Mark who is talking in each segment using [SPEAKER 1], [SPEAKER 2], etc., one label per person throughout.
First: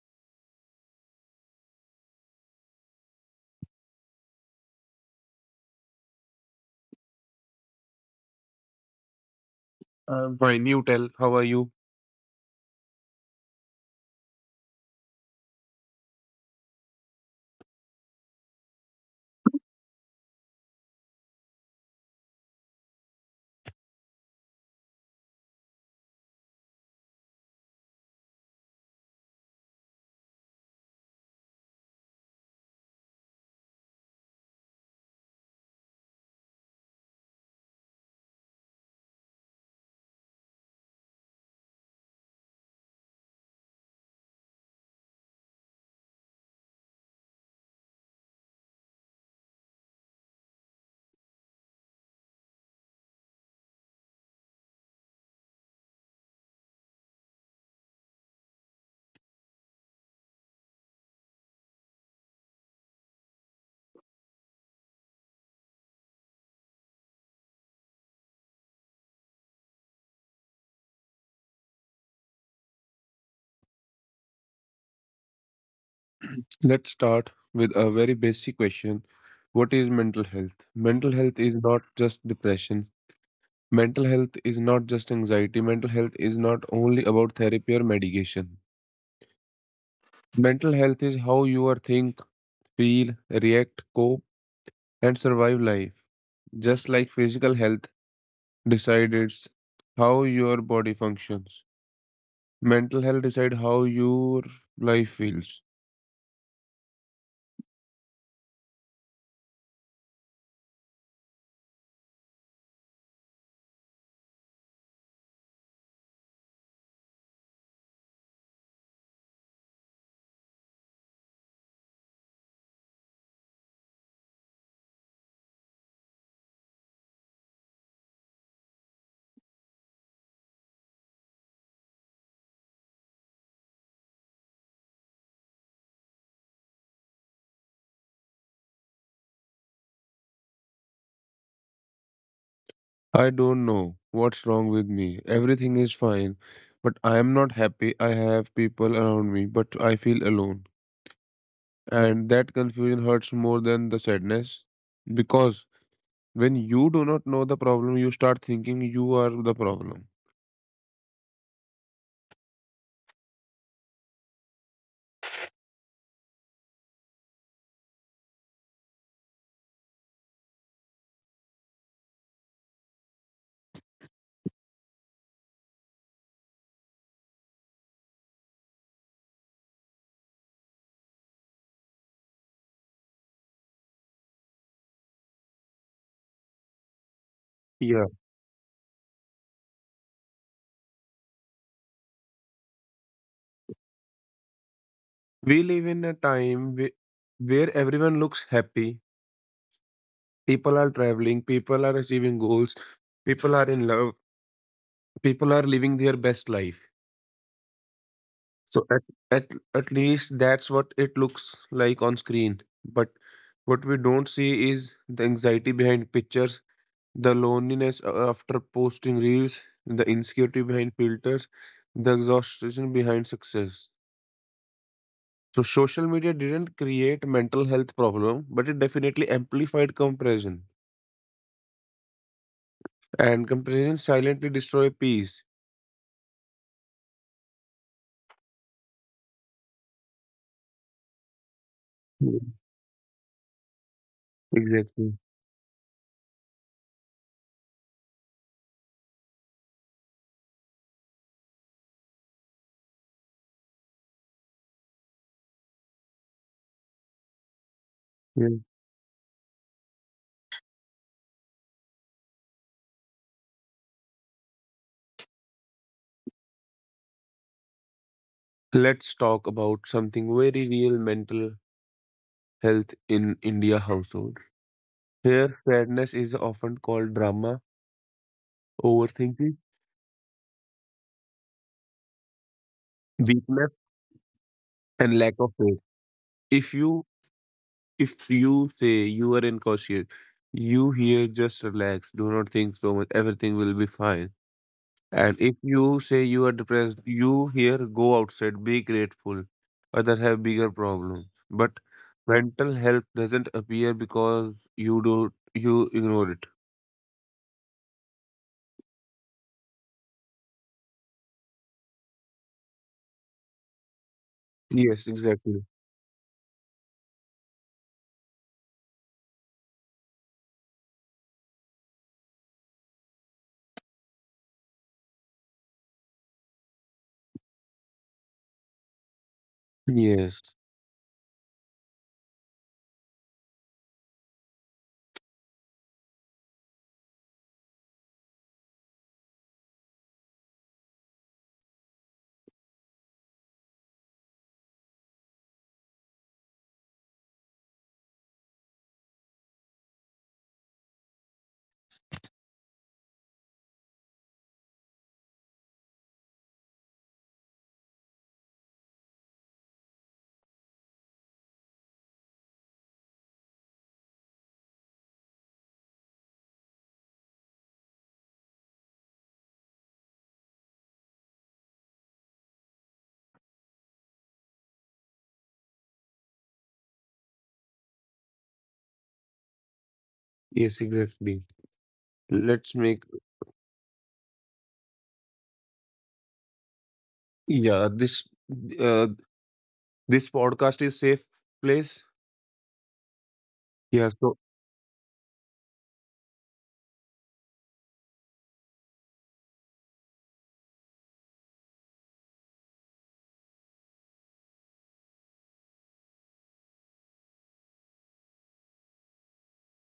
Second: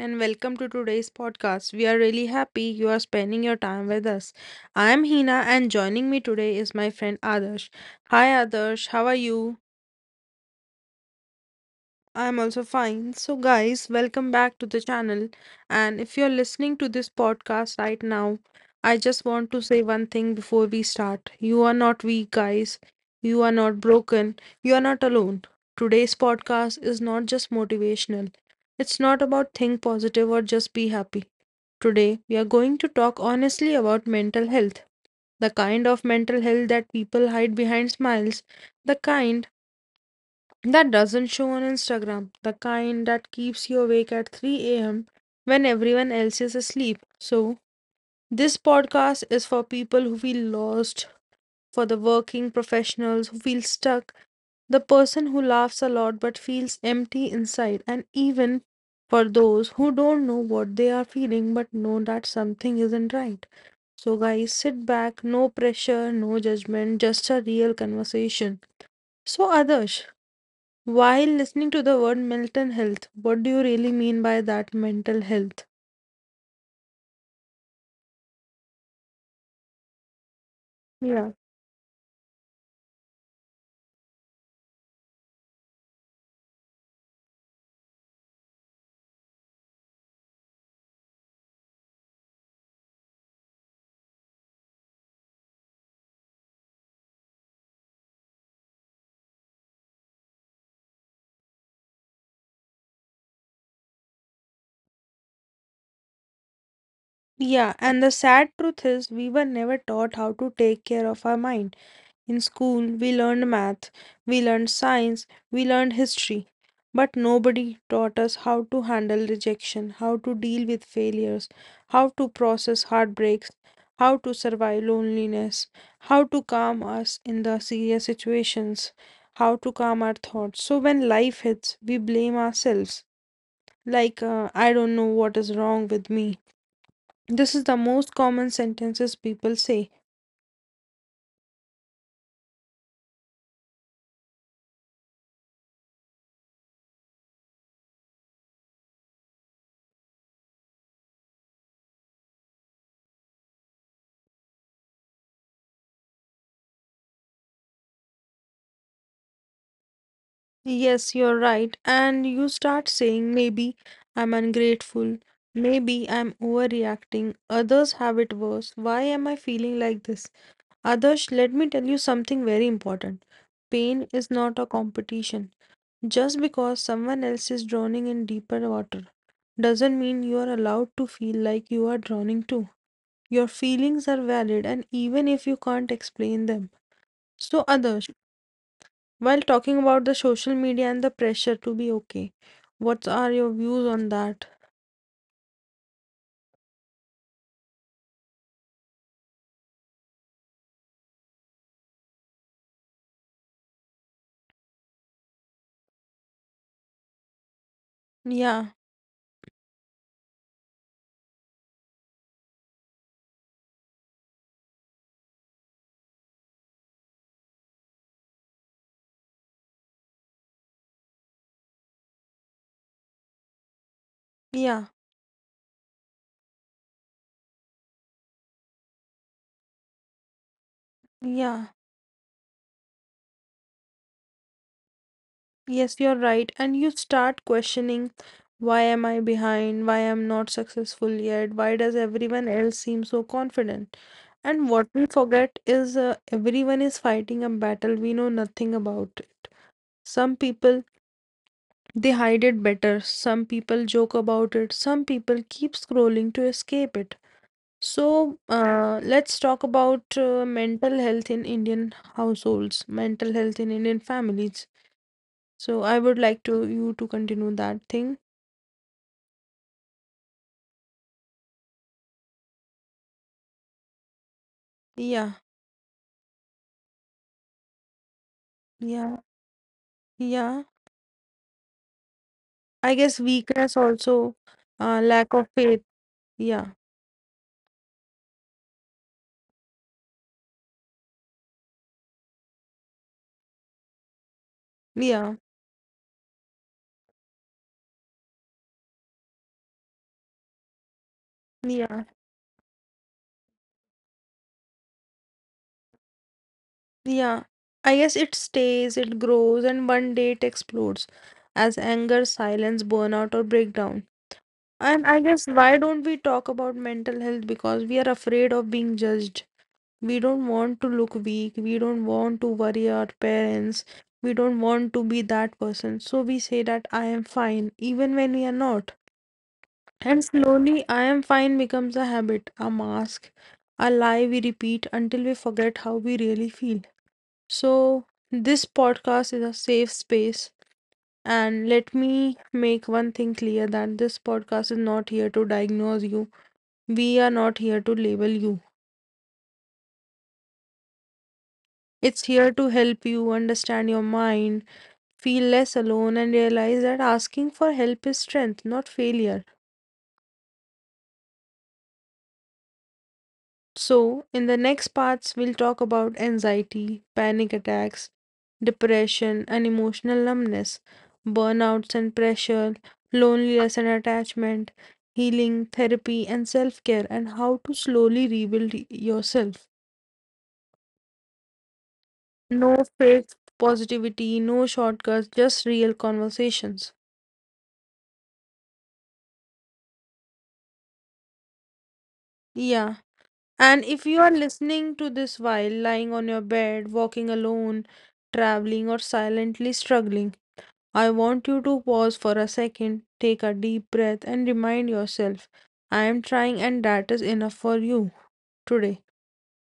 [SPEAKER 1] and welcome to today's podcast. We are really happy you are spending your time with us. I am Hina, and joining me today is my friend Adarsh. Hi, Adarsh, how are you?
[SPEAKER 2] I'm fine. You tell. How are you?
[SPEAKER 1] I'm also fine. So, guys, welcome back to the channel. And if you're listening to this podcast right now, I just want to say one thing before we start. You are not weak, guys. You are not broken. You are not alone. Today's podcast is not just motivational, it's not about think positive or just be happy. Today, we are going to talk honestly about mental health, the kind of mental health that people hide behind smiles, the kind that doesn't show on Instagram, the kind that keeps you awake at 3 a.m. when everyone else is asleep. So, this podcast is for people who feel lost, for the working professionals who feel stuck, the person who laughs a lot but feels empty inside, and even for those who don't know what they are feeling but know that something isn't right. So, guys, sit back, no pressure, no judgment, just a real conversation. So, Adarsh, while listening to the word mental health, what do you really mean by that mental health?
[SPEAKER 2] Let's start with a very basic question. What is mental health? Mental
[SPEAKER 1] Yeah.
[SPEAKER 2] health is not just depression. Mental health is not just anxiety. Mental health is not only about therapy or medication. Mental health is how you are think, feel, react, cope, and survive life. Just like physical health decides how your body functions. Mental health decides how your life feels.
[SPEAKER 1] Yeah, and the sad truth is, we were never taught how to take care of our mind. In school, we learned math, we learned science, we learned history, but nobody taught us how to handle rejection, how to deal with failures, how to process heartbreaks, how to survive loneliness, how to calm us in the serious situations, how to calm our thoughts. So when life hits, we blame ourselves. Like, I don't know what is wrong with me. This is the most common sentences people say.
[SPEAKER 2] I don't know what's wrong with me. Everything is fine, but I am not happy. I have people around me, but I feel alone. And that confusion hurts more than the sadness because when you do not know the problem, you start thinking you are the problem.
[SPEAKER 1] Yes, you're right. And you start saying, maybe I'm ungrateful. Maybe I'm overreacting. Others have it worse. Why am I feeling like this? Others, let me tell you something very important. Pain is not a competition. Just because someone else is drowning in deeper water doesn't mean you are allowed to feel like you are drowning too. Your feelings are valid, and even if you can't explain them, so
[SPEAKER 2] Yeah.
[SPEAKER 1] others. While talking about the social media and the pressure to be okay, what are your views on that?
[SPEAKER 2] We live in a time where everyone looks happy. People are traveling, people are achieving goals, people are in love, people are living their best life.
[SPEAKER 1] Yeah,
[SPEAKER 2] So at at least that's what it looks like on screen. But what we don't see is the anxiety behind pictures, the loneliness after posting reels, the insecurity behind filters, the exhaustion behind success.
[SPEAKER 1] yeah,
[SPEAKER 2] So social media didn't create mental health problem, but it definitely amplified comparison.
[SPEAKER 1] yeah.
[SPEAKER 2] And comparison silently destroy peace.
[SPEAKER 1] Yes, you're right. And you start questioning why am I behind? Why am not successful yet? Why does
[SPEAKER 2] Yeah,
[SPEAKER 1] everyone else seem so confident? And what we
[SPEAKER 2] exactly.
[SPEAKER 1] forget is everyone is fighting a battle we know nothing about. Some people they hide it better. Some people joke about it. Some people keep scrolling to escape it. So,
[SPEAKER 2] Yeah.
[SPEAKER 1] let's talk about mental health in Indian households, mental health in Indian families. So, I would like to you to continue that thing.
[SPEAKER 2] Let's talk about something very real mental health in India household.
[SPEAKER 1] Yeah,
[SPEAKER 2] Here, sadness is often called drama,
[SPEAKER 1] yeah,
[SPEAKER 2] overthinking,
[SPEAKER 1] yeah. I guess
[SPEAKER 2] weakness,
[SPEAKER 1] weakness also,
[SPEAKER 2] and lack
[SPEAKER 1] lack
[SPEAKER 2] of
[SPEAKER 1] of
[SPEAKER 2] faith.
[SPEAKER 1] faith.
[SPEAKER 2] If
[SPEAKER 1] Yeah,
[SPEAKER 2] you if you say you are incautious, you here just relax. Do not think so much. Everything will be fine. And
[SPEAKER 1] yeah,
[SPEAKER 2] if you say you are depressed, you here go outside. Be grateful. Others have bigger problems. But
[SPEAKER 1] yeah,
[SPEAKER 2] mental health doesn't appear because you ignore it.
[SPEAKER 1] yeah. I guess it stays, it grows, and one day it explodes as anger, silence, burnout, or breakdown.
[SPEAKER 2] Yes,
[SPEAKER 1] And I guess
[SPEAKER 2] exactly.
[SPEAKER 1] why don't we talk about mental health? Because we are afraid of being judged. We don't want to look weak. We don't want to worry our parents. We don't want to be that person. So we say that I am fine, even when we are not. And
[SPEAKER 2] Yes.
[SPEAKER 1] slowly, I am fine becomes a habit, a mask, a lie we repeat until we forget how we really feel. So, this podcast is a safe space. And let me make one thing clear that this podcast is not here to diagnose you. We are not here to label you. It's here to help you understand your mind, feel less alone, and realize that asking for help is strength, not failure. So, in the next parts, we'll talk about anxiety, panic attacks, depression and emotional numbness, burnouts and pressure, loneliness and attachment, healing, therapy, and self care, and how to slowly rebuild yourself.
[SPEAKER 2] Yes, exactly. Let's
[SPEAKER 1] No
[SPEAKER 2] make
[SPEAKER 1] fake positivity, no shortcuts, just real conversations.
[SPEAKER 2] yeah this uh, this podcast is safe place.
[SPEAKER 1] Yeah. And
[SPEAKER 2] Yeah.
[SPEAKER 1] if you
[SPEAKER 2] So
[SPEAKER 1] are listening to this while lying on your bed, walking alone, traveling, or silently struggling, I want you to pause for a second, take a deep breath, and remind yourself, I am trying, and that is enough for you today.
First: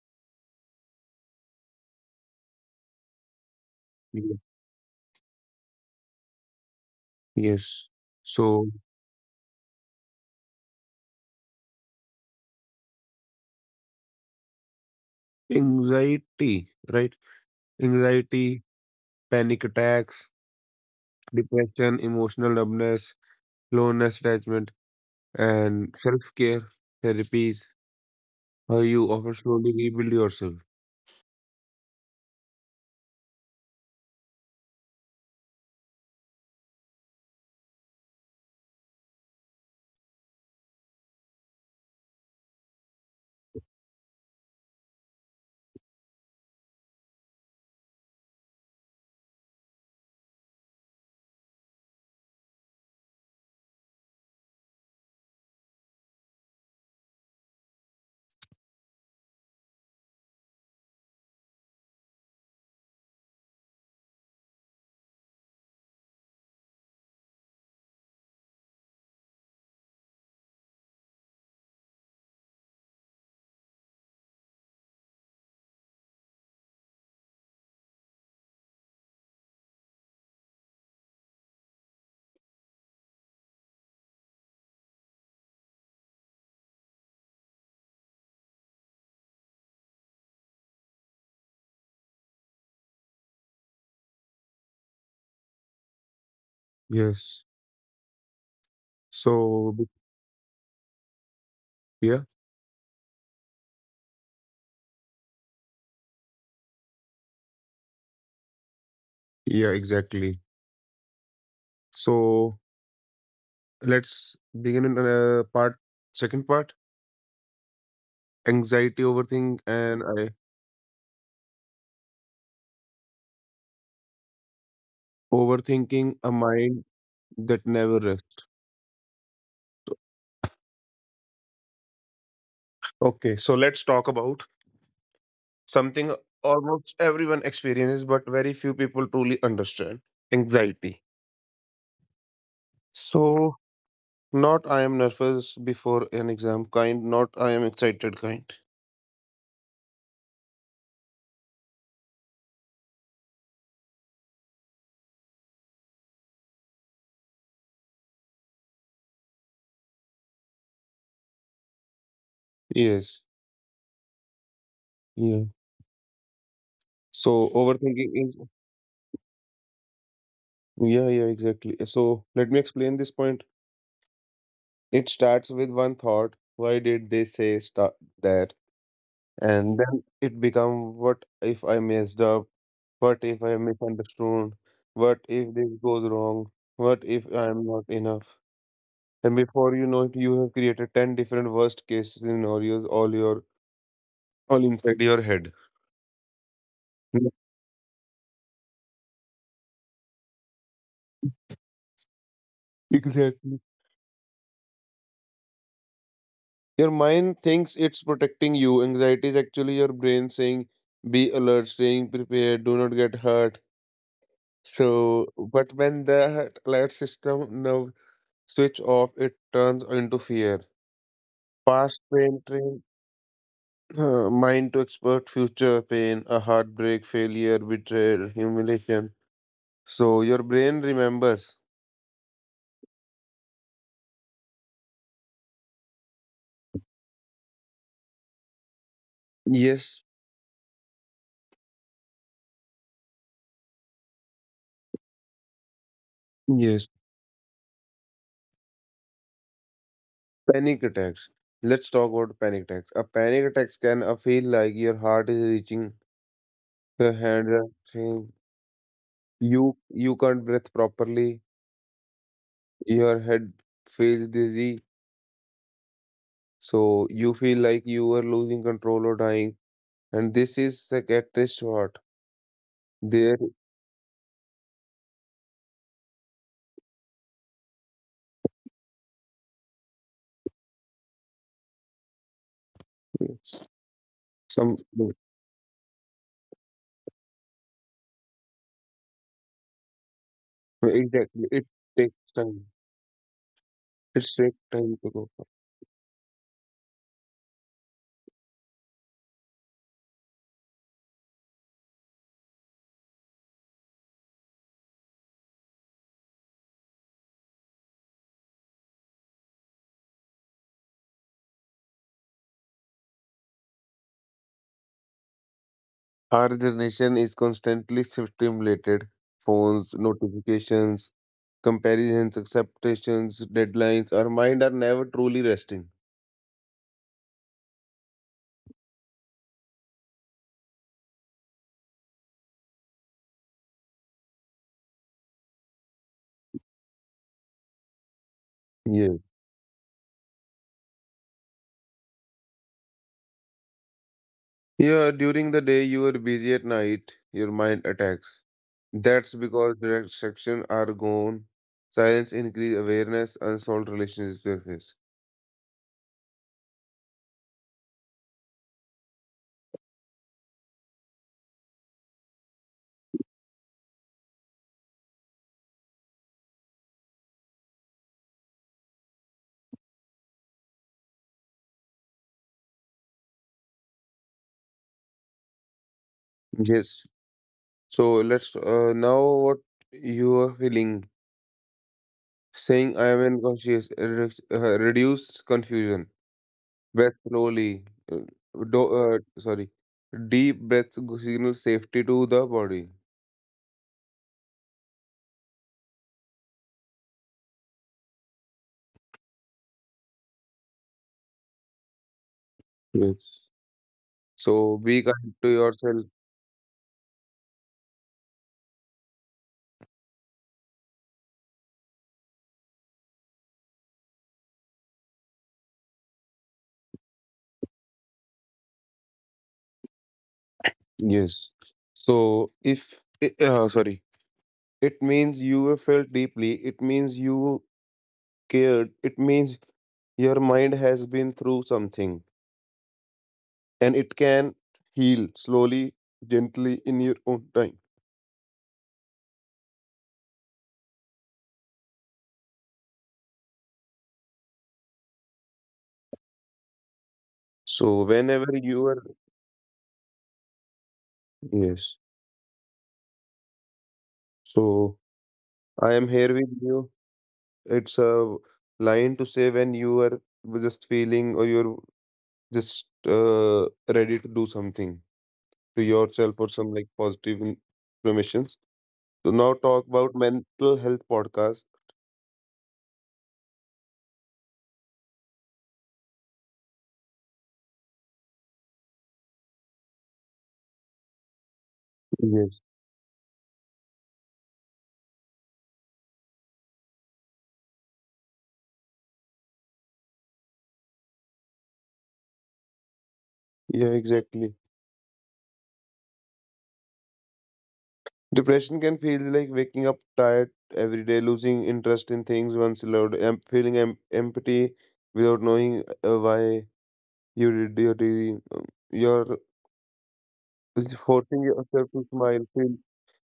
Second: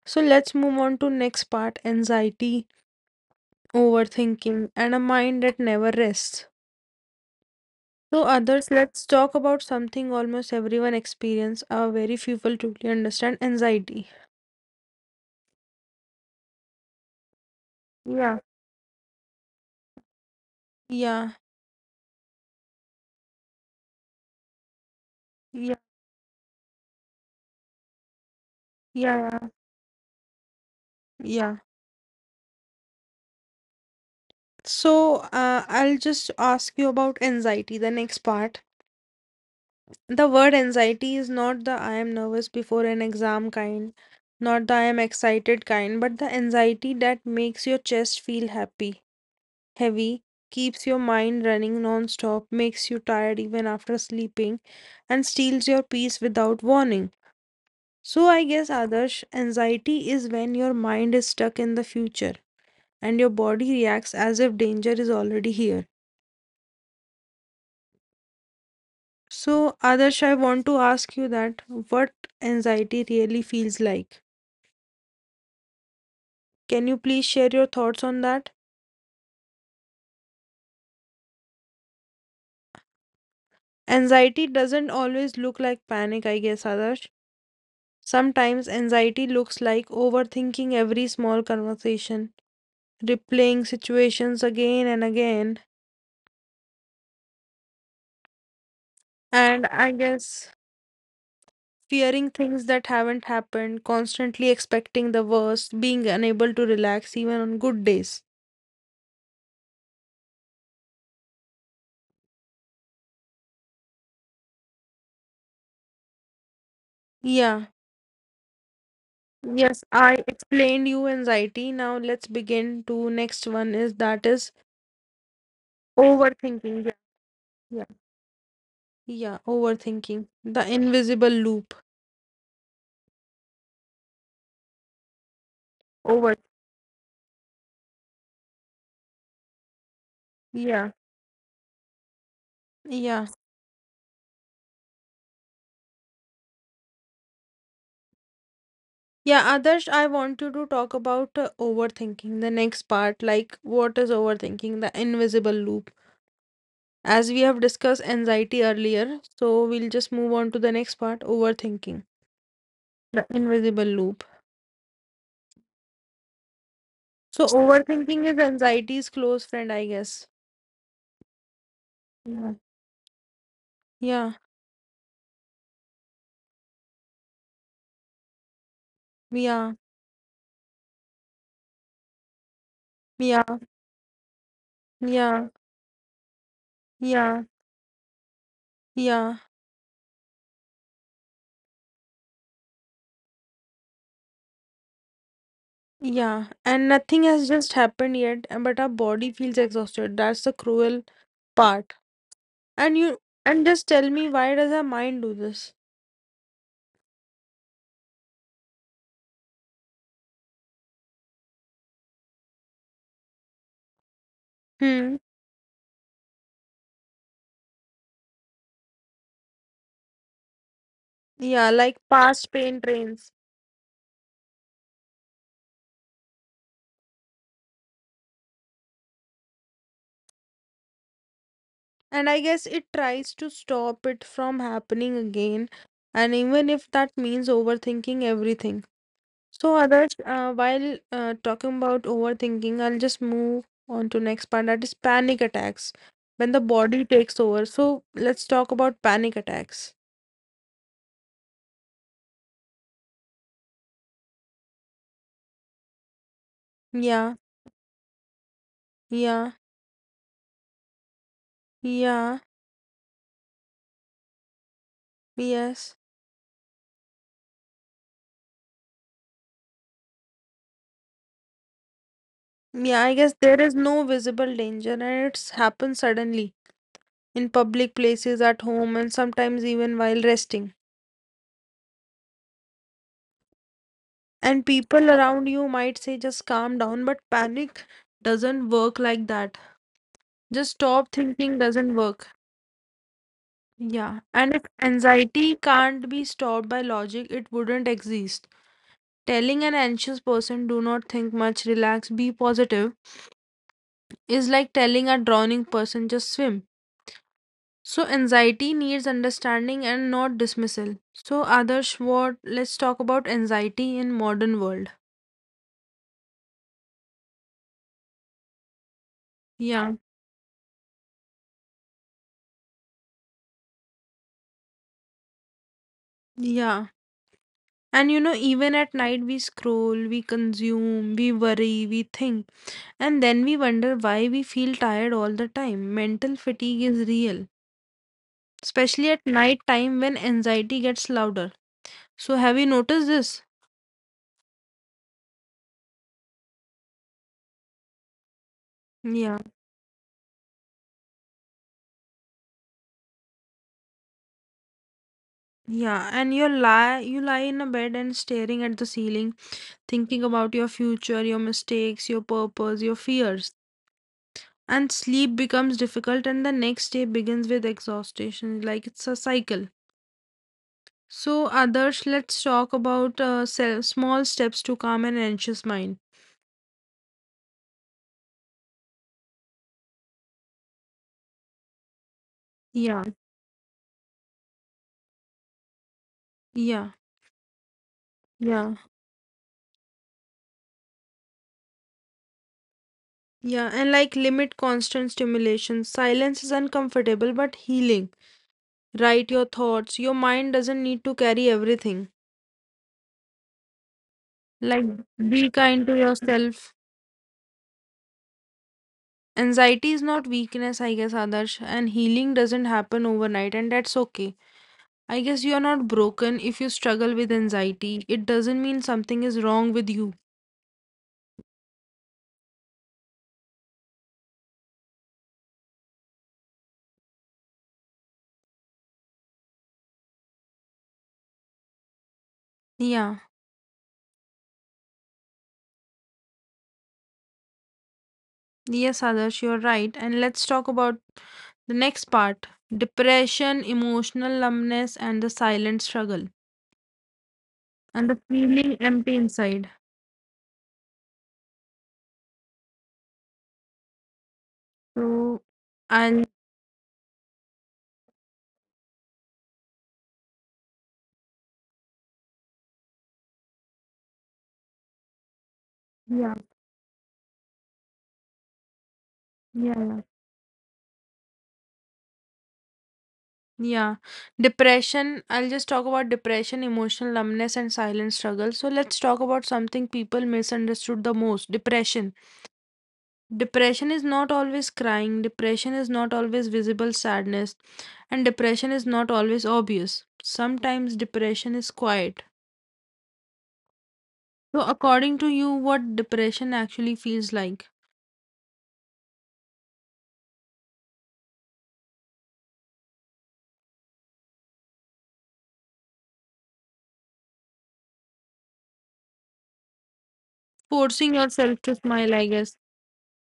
[SPEAKER 1] So let's move on to next part anxiety,
[SPEAKER 2] yeah,
[SPEAKER 1] overthinking, and a mind that never rests.
[SPEAKER 2] yes.
[SPEAKER 1] So
[SPEAKER 2] So
[SPEAKER 1] others, let's talk about something almost everyone experience. Very few people truly understand anxiety.
[SPEAKER 2] anxiety, right?
[SPEAKER 1] Yeah.
[SPEAKER 2] Anxiety, panic attacks,
[SPEAKER 1] Yeah.
[SPEAKER 2] depression, emotional numbness, loneliness attachment,
[SPEAKER 1] Yeah.
[SPEAKER 2] and self care therapies. How you often
[SPEAKER 1] Yeah.
[SPEAKER 2] slowly rebuild yourself.
[SPEAKER 1] Yeah. So, I'll just ask you about anxiety, the next part. The word anxiety is not the I am nervous before an exam kind, not the I am excited kind, but the anxiety that makes your chest feel happy, heavy, keeps your mind running non-stop, makes you tired even after sleeping, and steals your peace without warning. So, I guess, Adarsh, anxiety is when your mind is stuck in the future and your body reacts as if danger is already here. So, Adarsh, I want to ask you that what anxiety really feels like. Can you please share your thoughts on that? Anxiety doesn't always look like panic, I guess, Adarsh. Sometimes anxiety looks like overthinking every small conversation, replaying situations again and again,
[SPEAKER 2] Yes.
[SPEAKER 1] and
[SPEAKER 2] So b-
[SPEAKER 1] I guess
[SPEAKER 2] yeah,
[SPEAKER 1] fearing things that haven't happened, constantly expecting the worst, being unable to relax even on good days.
[SPEAKER 2] yeah, exactly. So let's begin in part second part
[SPEAKER 1] Yeah.
[SPEAKER 2] anxiety overthink
[SPEAKER 1] Yes,
[SPEAKER 2] and
[SPEAKER 1] I explained you anxiety. Now let's begin to next one is that is
[SPEAKER 2] overthinking a mind
[SPEAKER 1] overthinking. Yeah,
[SPEAKER 2] that
[SPEAKER 1] yeah,
[SPEAKER 2] never rests.
[SPEAKER 1] yeah, overthinking. The invisible loop.
[SPEAKER 2] Okay, so let's talk about something
[SPEAKER 1] Over.
[SPEAKER 2] almost everyone experiences, but very few people truly understand
[SPEAKER 1] Yeah,
[SPEAKER 2] anxiety.
[SPEAKER 1] yeah,
[SPEAKER 2] So, not I am nervous before an exam kind, not I am excited kind.
[SPEAKER 1] yeah. Others, I want you to talk about overthinking. The next part, like what is overthinking? The invisible loop. As we have discussed anxiety earlier, so we'll just move on to the next part, overthinking.
[SPEAKER 2] Yes.
[SPEAKER 1] The invisible loop.
[SPEAKER 2] Yeah.
[SPEAKER 1] So
[SPEAKER 2] So, overthinking
[SPEAKER 1] overthinking
[SPEAKER 2] is.
[SPEAKER 1] is anxiety's close friend, I guess.
[SPEAKER 2] Yeah, yeah, exactly. So, let
[SPEAKER 1] Yeah.
[SPEAKER 2] me explain this point.
[SPEAKER 1] Yeah.
[SPEAKER 2] It starts with one thought, why did they say start that?
[SPEAKER 1] Yeah,
[SPEAKER 2] And then it become, what if I messed up, what if
[SPEAKER 1] yeah,
[SPEAKER 2] I misunderstood, what
[SPEAKER 1] yeah,
[SPEAKER 2] if this goes wrong, what if
[SPEAKER 1] yeah,
[SPEAKER 2] I'm not enough, and
[SPEAKER 1] yeah,
[SPEAKER 2] before you know it you have created 10 different worst case scenarios all your all inside your head.
[SPEAKER 1] yeah. And nothing
[SPEAKER 2] Yeah,
[SPEAKER 1] has just happened yet, but our body feels exhausted. That's the cruel part. And you,
[SPEAKER 2] exactly,
[SPEAKER 1] and just tell me, why does our mind do this?
[SPEAKER 2] your mind thinks it's protecting you. Anxiety is actually your brain saying be alert, staying prepared, do not get hurt.
[SPEAKER 1] Hmm.
[SPEAKER 2] So but when the alert system now switch off, it turns into fear.
[SPEAKER 1] Yeah,
[SPEAKER 2] Past
[SPEAKER 1] like
[SPEAKER 2] pain
[SPEAKER 1] past
[SPEAKER 2] train.
[SPEAKER 1] pain trains.
[SPEAKER 2] Mind to expert future pain, a heartbreak, failure, betrayal, humiliation. So your brain remembers.
[SPEAKER 1] And I guess it tries to stop it from happening again. And even if that means overthinking everything. So
[SPEAKER 2] Yes,
[SPEAKER 1] others, while talking about overthinking, I'll just move on to next part that is panic attacks. When the
[SPEAKER 2] yes.
[SPEAKER 1] body takes over. So let's talk about panic attacks.
[SPEAKER 2] Panic attacks. Let's talk about panic attacks. A panic attack can feel like your heart is reaching your
[SPEAKER 1] Yeah,
[SPEAKER 2] hand. Are saying,
[SPEAKER 1] yeah,
[SPEAKER 2] you can't breathe properly.
[SPEAKER 1] yeah,
[SPEAKER 2] Your head feels dizzy.
[SPEAKER 1] yes.
[SPEAKER 2] So you feel like you are losing control or dying. And this is psychiatrist what
[SPEAKER 1] Yeah, I
[SPEAKER 2] there
[SPEAKER 1] guess there is no visible danger and it's happened suddenly in public places, at home, and sometimes even while resting. And
[SPEAKER 2] some
[SPEAKER 1] people around you might say just calm down, but panic doesn't work like that. Just stop
[SPEAKER 2] exactly.
[SPEAKER 1] thinking
[SPEAKER 2] It
[SPEAKER 1] doesn't
[SPEAKER 2] takes
[SPEAKER 1] work.
[SPEAKER 2] time. It
[SPEAKER 1] Yeah,
[SPEAKER 2] takes
[SPEAKER 1] and if
[SPEAKER 2] time to go far.
[SPEAKER 1] anxiety can't be stopped by logic, it wouldn't exist. Telling an anxious person, do not think much, relax, be positive, is like telling a drowning person, just swim. So, anxiety needs understanding and not dismissal. So, Adarsh, what? Let's talk about anxiety in modern world.
[SPEAKER 2] Our generation is constantly stimulated. Phones,
[SPEAKER 1] Yeah,
[SPEAKER 2] notifications, comparisons, acceptations, deadlines. Our mind are never truly resting.
[SPEAKER 1] yeah. And you know, even at night, we scroll, we consume, we worry, we think, and then we wonder why we feel tired all the time. Mental fatigue is real, especially
[SPEAKER 2] Yeah.
[SPEAKER 1] at night time when anxiety gets louder. So have you noticed this?
[SPEAKER 2] Yeah. During the day, you are busy. At night, your mind attacks. That's
[SPEAKER 1] Yeah,
[SPEAKER 2] because the distractions are gone. Silence increase awareness, unsolved relationships surface.
[SPEAKER 1] yeah. And you lie in a bed and staring at the ceiling, thinking about your future, your mistakes, your purpose, your fears. And sleep becomes difficult and the next day begins with exhaustion, like it's a cycle. So others, let's talk about small steps to calm an anxious mind.
[SPEAKER 2] Yes. So let's now what you are feeling, saying I
[SPEAKER 1] Yeah,
[SPEAKER 2] am unconscious reduced confusion.
[SPEAKER 1] yeah,
[SPEAKER 2] Breath slowly. uh,
[SPEAKER 1] yeah.
[SPEAKER 2] sorry. Deep breaths signal safety to the body.
[SPEAKER 1] Yeah, and like limit constant stimulation. Silence is uncomfortable but healing. Write your thoughts. Your mind doesn't need to carry everything.
[SPEAKER 2] Yes. So
[SPEAKER 1] Like
[SPEAKER 2] be kind to
[SPEAKER 1] be kind to
[SPEAKER 2] yourself.
[SPEAKER 1] yourself. Anxiety is not weakness, I guess, Adarsh, and healing doesn't happen overnight, and that's okay. I guess you are not broken if you struggle with anxiety. It doesn't mean something is wrong with you.
[SPEAKER 2] Yes. So if I- sorry, it means you have felt deeply. It means you cared. It means your mind has been through something,
[SPEAKER 1] Yeah,
[SPEAKER 2] and it can heal slowly, gently in your own time.
[SPEAKER 1] yes, Adarsh, you're right. And let's talk about the next part depression, emotional numbness, and the silent struggle
[SPEAKER 2] So
[SPEAKER 1] and the
[SPEAKER 2] whenever
[SPEAKER 1] feeling
[SPEAKER 2] you are
[SPEAKER 1] empty inside.
[SPEAKER 2] yes. So
[SPEAKER 1] So
[SPEAKER 2] I am
[SPEAKER 1] I'll
[SPEAKER 2] here with you. It's a line to say when you are just feeling or you're just ready to do something to yourself
[SPEAKER 1] yeah
[SPEAKER 2] or some like positive affirmations. So now
[SPEAKER 1] yeah,
[SPEAKER 2] talk
[SPEAKER 1] yeah.
[SPEAKER 2] about mental health podcast.
[SPEAKER 1] Yeah, depression. I'll just talk about depression, emotional numbness, and silent struggle. So, let's talk about something people misunderstood the most depression.
[SPEAKER 2] Yes.
[SPEAKER 1] Depression is not always crying, depression is not always visible sadness, and depression is not always obvious. Sometimes depression is quiet.
[SPEAKER 2] Yeah, exactly.
[SPEAKER 1] So, according to you, what depression actually feels like?
[SPEAKER 2] Depression can feel like waking up tired every day, losing interest in things once loved, feeling empty without knowing why you did your, daily- your It's
[SPEAKER 1] Forcing
[SPEAKER 2] forcing
[SPEAKER 1] yourself to
[SPEAKER 2] yourself to
[SPEAKER 1] smile, I
[SPEAKER 2] smile,
[SPEAKER 1] guess.
[SPEAKER 2] feel,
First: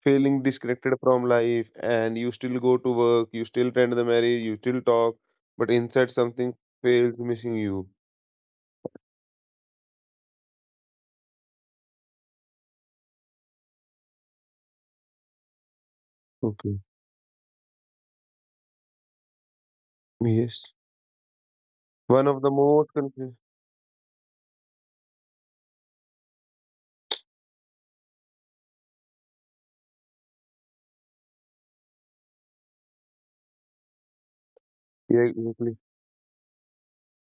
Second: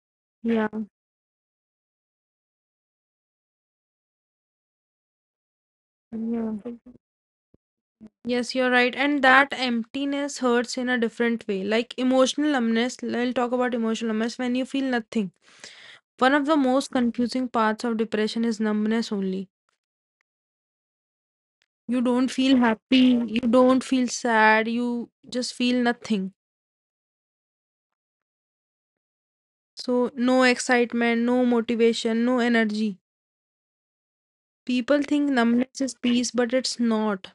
[SPEAKER 2] feeling
[SPEAKER 1] Yeah,
[SPEAKER 2] disconnected from life, and you still go to work, you still tend the marriage, you still talk, but inside
[SPEAKER 1] yeah.
[SPEAKER 2] something feels missing you.
[SPEAKER 1] Yes, you're right. And that emptiness hurts in a different way. Like emotional numbness, I'll talk about emotional numbness when you feel nothing. One of the
[SPEAKER 2] Okay.
[SPEAKER 1] most confusing parts of depression is numbness only.
[SPEAKER 2] Yes.
[SPEAKER 1] You
[SPEAKER 2] One
[SPEAKER 1] don't
[SPEAKER 2] of the
[SPEAKER 1] feel
[SPEAKER 2] most
[SPEAKER 1] happy,
[SPEAKER 2] confusing.
[SPEAKER 1] you don't feel sad, you just feel nothing. So, no excitement, no motivation, no energy. People
[SPEAKER 2] Yeah,
[SPEAKER 1] think
[SPEAKER 2] exactly.
[SPEAKER 1] numbness is peace, but it's not.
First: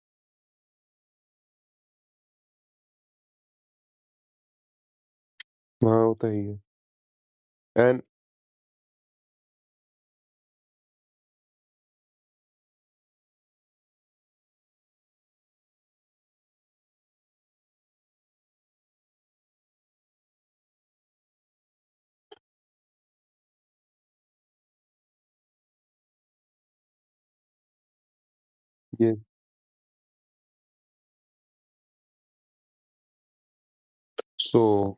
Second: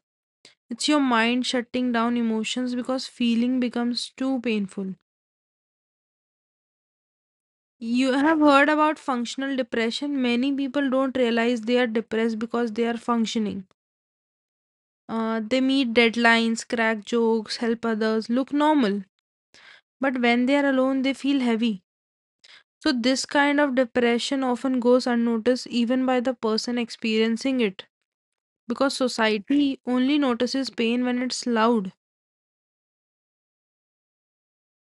[SPEAKER 1] It's your mind shutting down emotions because feeling becomes too painful.
[SPEAKER 2] हाँ, होता ही है. And
[SPEAKER 1] You have heard about functional depression. Many people don't realize they are depressed because they are functioning. They meet deadlines, crack jokes, help others, look normal. But when they are alone, they feel heavy. So, this kind of depression often goes unnoticed even by the person experiencing it because
[SPEAKER 2] yes.
[SPEAKER 1] society only notices pain when it's loud.
[SPEAKER 2] So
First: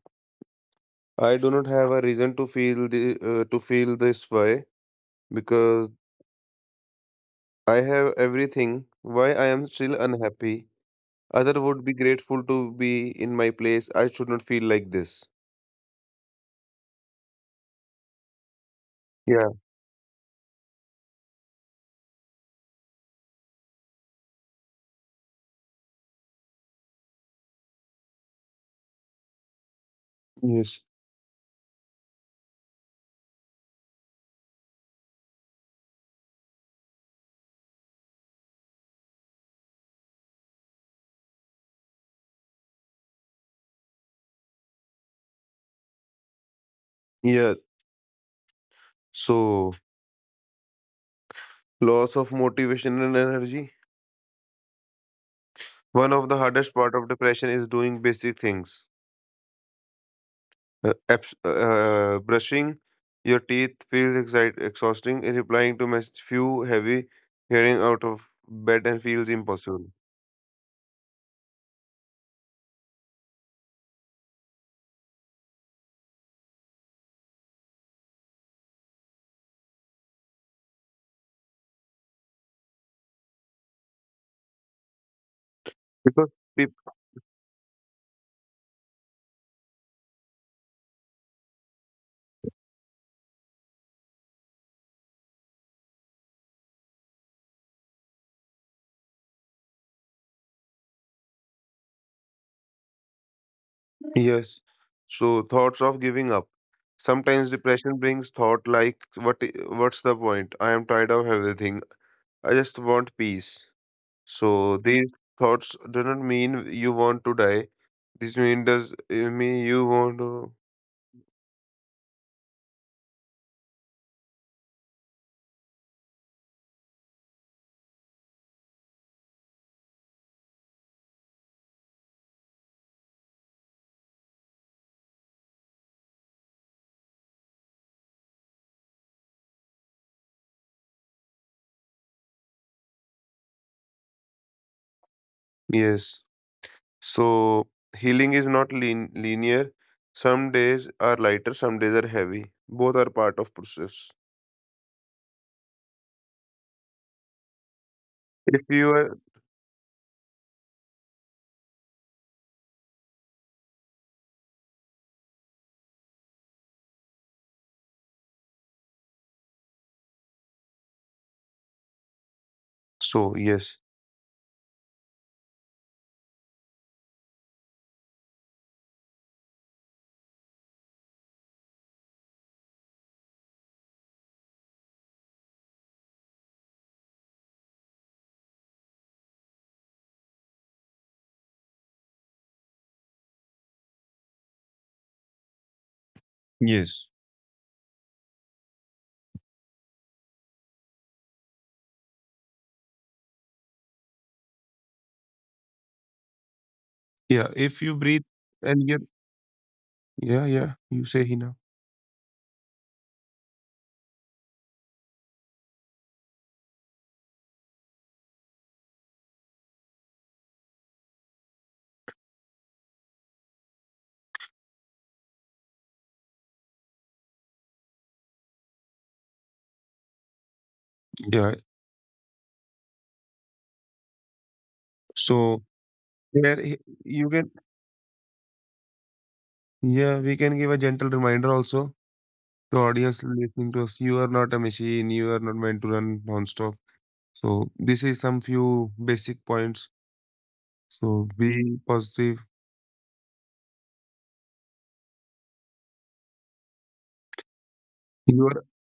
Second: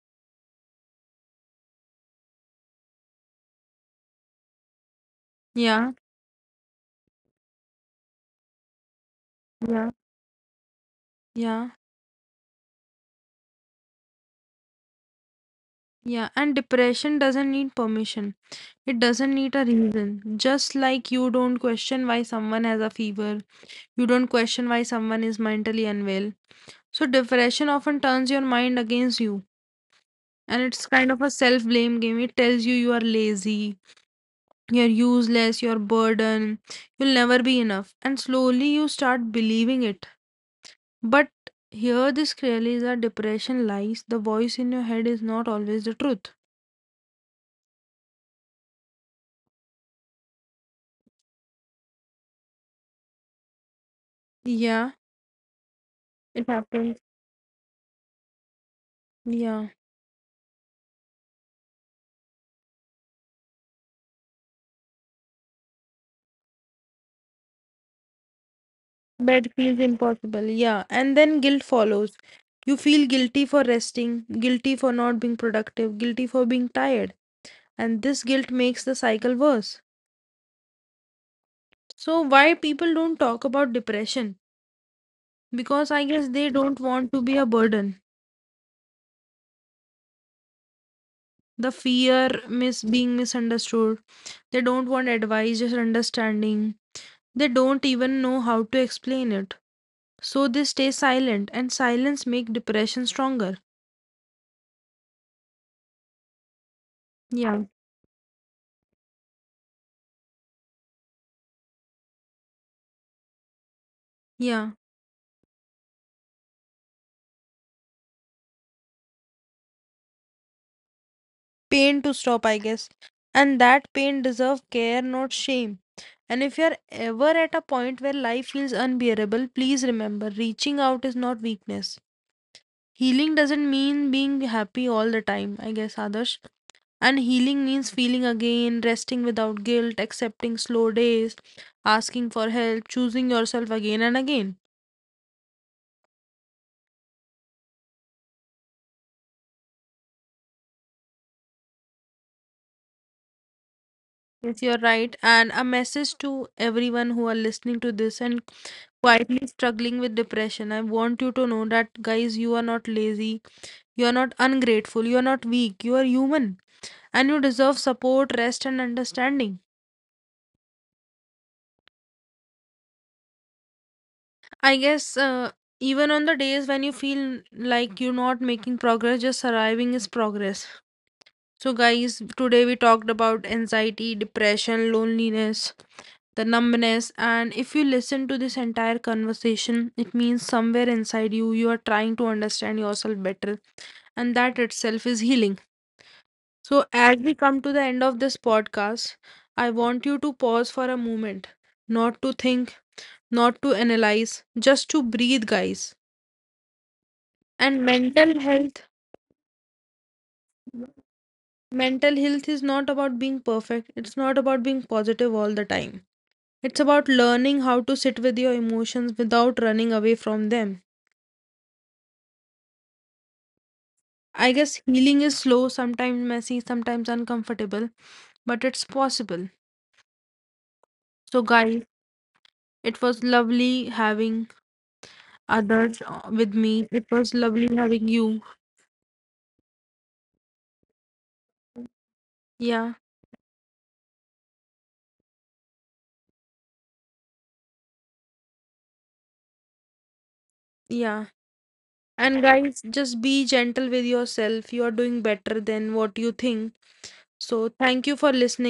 [SPEAKER 2] I do not have a reason to feel the to feel this way because
[SPEAKER 1] Yeah,
[SPEAKER 2] I have everything. Why I am
[SPEAKER 1] yeah,
[SPEAKER 2] still unhappy? Other
[SPEAKER 1] yeah,
[SPEAKER 2] would be grateful to be in my place. I should not feel like this.
[SPEAKER 1] yeah. And depression doesn't need permission. It doesn't
[SPEAKER 2] Yeah.
[SPEAKER 1] need a reason. Just like you don't question why someone has a fever, you don't question why someone is mentally unwell. So, depression often turns your mind against you. And
[SPEAKER 2] Yes.
[SPEAKER 1] it's kind of a self blame game. It tells you you are lazy, you're useless, you're burden, you'll never be enough. And slowly you start believing it. But here, this clearly is that depression lies. The voice in your head is not always the truth.
[SPEAKER 2] Yeah. So, loss of motivation and energy.
[SPEAKER 1] Yeah,
[SPEAKER 2] One of the
[SPEAKER 1] it
[SPEAKER 2] hardest part
[SPEAKER 1] happens.
[SPEAKER 2] of depression is doing basic things.
[SPEAKER 1] Yeah.
[SPEAKER 2] Brushing your teeth feels exhausting. And replying to message few heavy. Getting out of bed and feels
[SPEAKER 1] Bed feels
[SPEAKER 2] impossible
[SPEAKER 1] impossible. Yeah. And then guilt follows. You feel guilty for resting, guilty for not being productive, guilty for being tired. And this guilt makes the cycle worse. So, why people don't talk about depression? Because I
[SPEAKER 2] because
[SPEAKER 1] guess they
[SPEAKER 2] peop-
[SPEAKER 1] don't want to be a burden. The fear mis being misunderstood. They don't want advice, just understanding. They don't even know how to explain it. So they stay silent and silence make depression stronger.
[SPEAKER 2] yes. So thoughts of giving up. Sometimes
[SPEAKER 1] Yeah.
[SPEAKER 2] depression brings thought like what's the point? I am tired of everything. I just want peace.
[SPEAKER 1] Yeah.
[SPEAKER 2] So these thoughts do not mean you want to die. This mean does mean you want to
[SPEAKER 1] Pain to stop, I guess. And that pain deserves care, not shame. And if you're ever at a point where life feels unbearable, please remember reaching out is not weakness. Healing doesn't mean being happy all the time, I guess, Adarsh. And healing means feeling again, resting without guilt, accepting slow days, asking for help, choosing yourself again and again.
[SPEAKER 2] yes. So healing is not linear. Some days are lighter, some days are heavy. Both are part of process.
[SPEAKER 1] Yes, you're right. And a message to everyone who are listening to this and
[SPEAKER 2] If you are
[SPEAKER 1] quietly struggling with depression. I want you to know that, guys, you are not lazy, you are not ungrateful, you are not weak, you are human, and you deserve support, rest, and understanding.
[SPEAKER 2] so yes.
[SPEAKER 1] I guess even on the days when you feel like you're not making progress, just surviving is progress. So, guys, today we talked about anxiety, depression, loneliness, the numbness, and if you listen to this entire conversation, it means somewhere inside you, you are trying to understand yourself better, and that itself is healing. So,
[SPEAKER 2] Yes.
[SPEAKER 1] as we come to the end of this podcast, I want you to pause for a moment, not to think, not to analyze, just to breathe, guys.
[SPEAKER 2] Yeah. If
[SPEAKER 1] And
[SPEAKER 2] you breathe and you yeah, yeah. You say Hina.
[SPEAKER 1] mental health is not about being perfect, it's not about being positive all the time. It's about learning how to sit with your emotions without running away from them. I guess healing is slow, sometimes messy, sometimes uncomfortable, but it's possible.
[SPEAKER 2] Yeah.
[SPEAKER 1] So, guys, it was lovely having
[SPEAKER 2] So
[SPEAKER 1] others
[SPEAKER 2] there
[SPEAKER 1] with
[SPEAKER 2] he-
[SPEAKER 1] me. It
[SPEAKER 2] you can
[SPEAKER 1] was lovely having you.
[SPEAKER 2] yeah, we can give a gentle reminder also. The
[SPEAKER 1] Yeah,
[SPEAKER 2] audience listening to us, you are not a machine, you are not meant to run non-stop. So this is some few basic points. So
[SPEAKER 1] yeah.
[SPEAKER 2] be positive.
[SPEAKER 1] And, guys, just be gentle with yourself. You are doing better than what you think. So, thank you
[SPEAKER 2] You
[SPEAKER 1] for
[SPEAKER 2] are
[SPEAKER 1] listening.